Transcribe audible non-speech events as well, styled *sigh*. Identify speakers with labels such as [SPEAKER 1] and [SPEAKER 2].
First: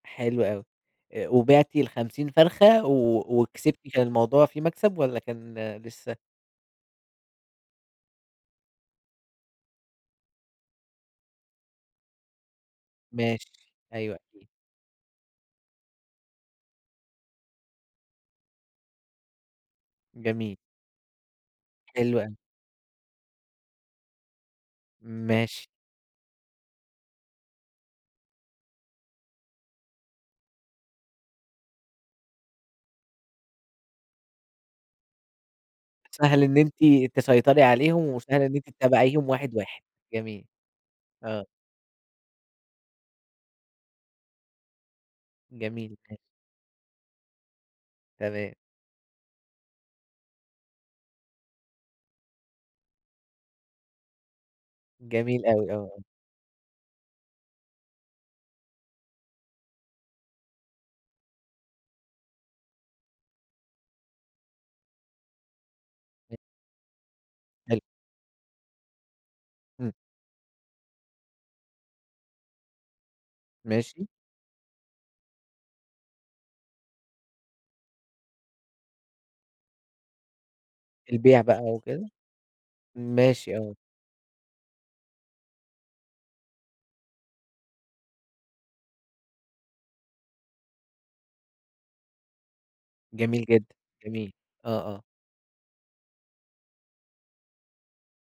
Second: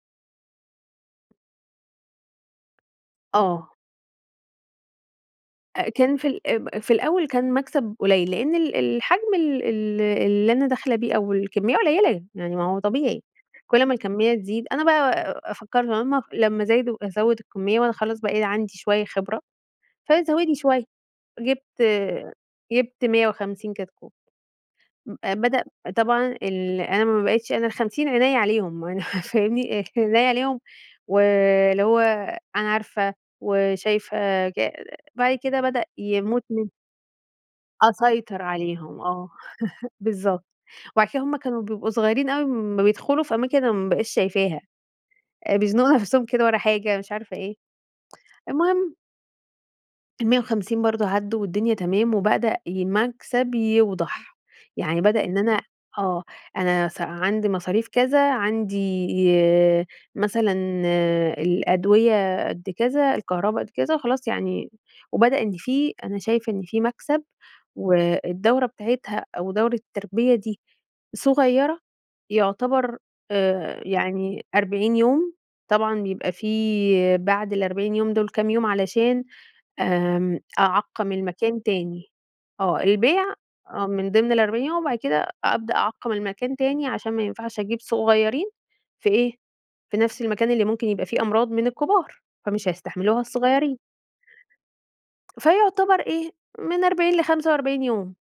[SPEAKER 1] حلو أوي، أ وبِعتِ ال50 فرخة و
[SPEAKER 2] آه.
[SPEAKER 1] وكسبتِ، كان الموضوع فيه مكسب والّا كان
[SPEAKER 2] آآ،
[SPEAKER 1] لسه؟
[SPEAKER 2] كان في ال اب في الأول كان مكسب قليّل لأن ال الحجم ال ال اللي أنا داخلة بيه أو الكمية قليّلة، يعني ما هو طبيعي،
[SPEAKER 1] ماشي،
[SPEAKER 2] كُلّ ما
[SPEAKER 1] أيوه
[SPEAKER 2] الكمية
[SPEAKER 1] أكيد.
[SPEAKER 2] تزيد، أنا بقى فكرت لمّا لمّا زادوا أزوّد الكمية وأنا خلاص بقى عندي شوية خبرة، فزوّدي
[SPEAKER 1] جميل.
[SPEAKER 2] شوية، جِبت
[SPEAKER 1] حلو أوي.
[SPEAKER 2] جِبت 150 كتكوت. م بدأ
[SPEAKER 1] ماشي.
[SPEAKER 2] طبعًا ال أنا ما بقيتش أنا ال50 عينيَّ عليهم *unintelligible* *chuckles* فاهمني، عينيَّ عليهم، واللي هو أنا عارفة وشايفة ج بعد كده بدأ
[SPEAKER 1] سهل
[SPEAKER 2] يموت
[SPEAKER 1] إن
[SPEAKER 2] من
[SPEAKER 1] أنتِ تسيطري عليهم، وسهل
[SPEAKER 2] أسيطر
[SPEAKER 1] إن أنتِ
[SPEAKER 2] عليهم
[SPEAKER 1] تتابعيهم
[SPEAKER 2] آه،
[SPEAKER 1] واحد واحد.
[SPEAKER 2] *chuckles* بالضبط،
[SPEAKER 1] جميل،
[SPEAKER 2] وعشان هُم
[SPEAKER 1] آه.
[SPEAKER 2] كانوا بيبقوا صغيّرين أوي لمّا بيدخلوا في أماكن أنا ما بابقاش شايفاها، آآ، بيزنقوا
[SPEAKER 1] جميل، ماشي.
[SPEAKER 2] نَفسهم كده ورا حاجة مش عارفة إيه،
[SPEAKER 1] تمام.
[SPEAKER 2] المهم ال150 برضو عدّوا والدنيا تمام، وبدأ ي مكسب يوضح، يعني بدأ إن
[SPEAKER 1] جميل
[SPEAKER 2] أنا
[SPEAKER 1] أوي، آه آه.
[SPEAKER 2] آه، أنا س عندي مصاريف كذا، عندي مثلًا الأدوية قدّ كذا، الكهربا قدّ كذا، خلاص يعني وبدأ إن في أنا
[SPEAKER 1] تما
[SPEAKER 2] شايفة إن في مكسب،
[SPEAKER 1] حلو.
[SPEAKER 2] والدورة بتاعتها أو دورة
[SPEAKER 1] امم.
[SPEAKER 2] التربية دي صغيّرة، يعتبر، آآ
[SPEAKER 1] ماشي.
[SPEAKER 2] يعني 40 يوم، طبعًا بيبقى في بعد ال40 يوم دول كام يوم علشان آمم، أعقّم
[SPEAKER 1] البيع
[SPEAKER 2] المكان
[SPEAKER 1] بقى
[SPEAKER 2] تاني،
[SPEAKER 1] وكده؟
[SPEAKER 2] آه البيع
[SPEAKER 1] ماشي آه.
[SPEAKER 2] آه من ضمن ال40 يوم، وبعد كده أبدأ أعقّم المكان تاني عشان ما ينفعش أجيب صغيّرين في إيه؟ في نَفس المكان اللي ممكن يبقى فيه أمراض من الكبار، فمش هيستحملوها
[SPEAKER 1] جميل جدًا،
[SPEAKER 2] الصغيّرين.
[SPEAKER 1] جميل، آه آه.
[SPEAKER 2] فيعتبر إيه من 40 ل45 يوم.